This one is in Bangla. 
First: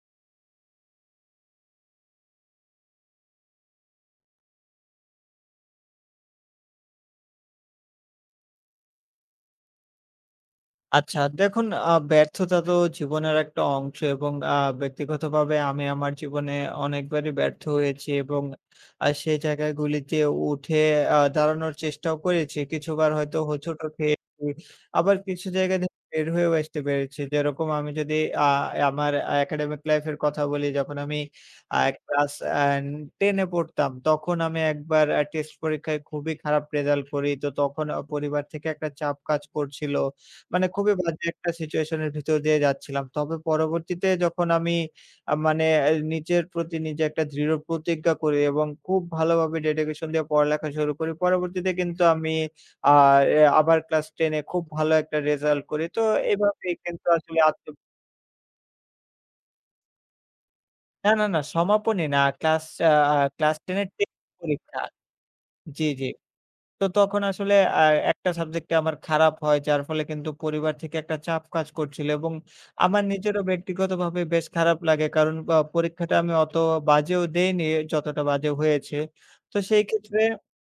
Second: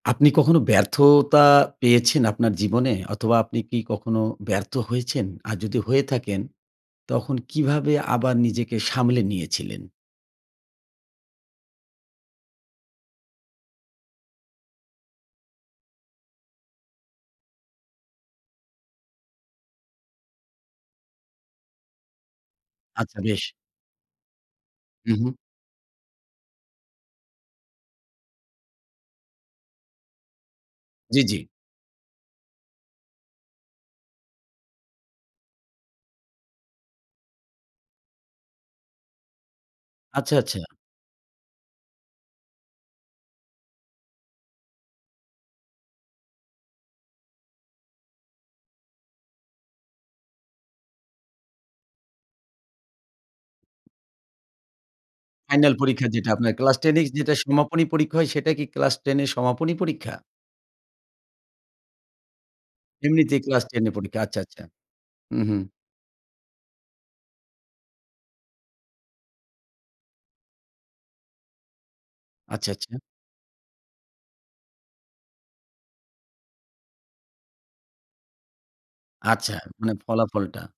আপনি কখনো ব্যর্থতা পেয়েছেন? আপনার জীবনে অথবা আপনি কি কখনো ব্যর্থ হয়েছেন? আর যদি হয়ে থাকেন তখন কিভাবে আবার নিজেকে সামলে নিয়েছিলেন? আচ্ছা দেখুন আ ব্যর্থতা তো জীবনের একটা অংশ এবং আ ব্যক্তিগতভাবে আমি আমার জীবনে অনেকবারই ব্যর্থ হয়েছি এবং আ সেই জায়গা গুলিতে উঠে আ দাঁড়ানোর চেষ্টাও করেছি। কিছু বার আচ্ছা হয়তো বেশ। হোঁচটও খেয়েছি আবার উহু। কিছু জায়গায় দে বের হয়েও আসতে পেরেছি। যেরকম আমি যদি আ আমার একাডেমিক লাইফ এর কথা বলি, যখন আমি জ্বি, জ্বি। আ ক্লাস অ্যান 10 এ পড়তাম, তখন আমি একবার অ্যা টেস্ট পরীক্ষায় খুবই খারাপ রেজাল্ট করি। তো তখন অ পরিবার থেকে একটা চাপ কাজ করছিল। আচ্ছা, আচ্ছা। মানে খুবই বাজে একটা সিচুয়েশন এর ভিতর দিয়ে যাচ্ছিলাম। তবে পরবর্তীতে যখন আমি আ মানে অ্যা নিচের প্রতি নিজে একটা দৃঢ় প্রতিজ্ঞা করি এবং খুব ভালো ভাবে dedication দিয়ে পড়ালেখা শুরু করি। পরবর্তীতে কিন্তু আমি আ অ্যা আবার ক্লাস 10 এ খুব ভালো একটা রিজাল্ট ফাইনাল করি। তো পরীক্ষা যেটা আপনার এভাবেই ক্লাস 10 এ কিন্তু যেটা আসলে আত্ত সমাপনী পরীক্ষা হয় সেটাই কি ক্লাস 10 এ সমাপনী পরীক্ষা? না, না, না, সমাপনী না। ক্লাস আ আ এমনিতেই ক্লাস ক্লাস 10 10 এর এ টে পরীক্ষা। আচ্ছা, আচ্ছা। পরীক্ষা। উহু। জি, জি। তো তখন আসলে অ্যা ১ টা সাবজেক্টটে আমার খারাপ হয় যার ফলে কিন্তু পরিবার থেকে একটা চাপ কাজ করছিলো এবং আচ্ছা, আচ্ছা। আমার নিজেরও ব্যক্তিগত ভাবে বেশ খারাপ লাগে কারণ অ পরীক্ষাটা আমি অত বাজেও দেইনি যতটা বাজে হয়েছে। আচ্ছা, তো সেই মানে ক্ষেত্রে ফলাফলটা।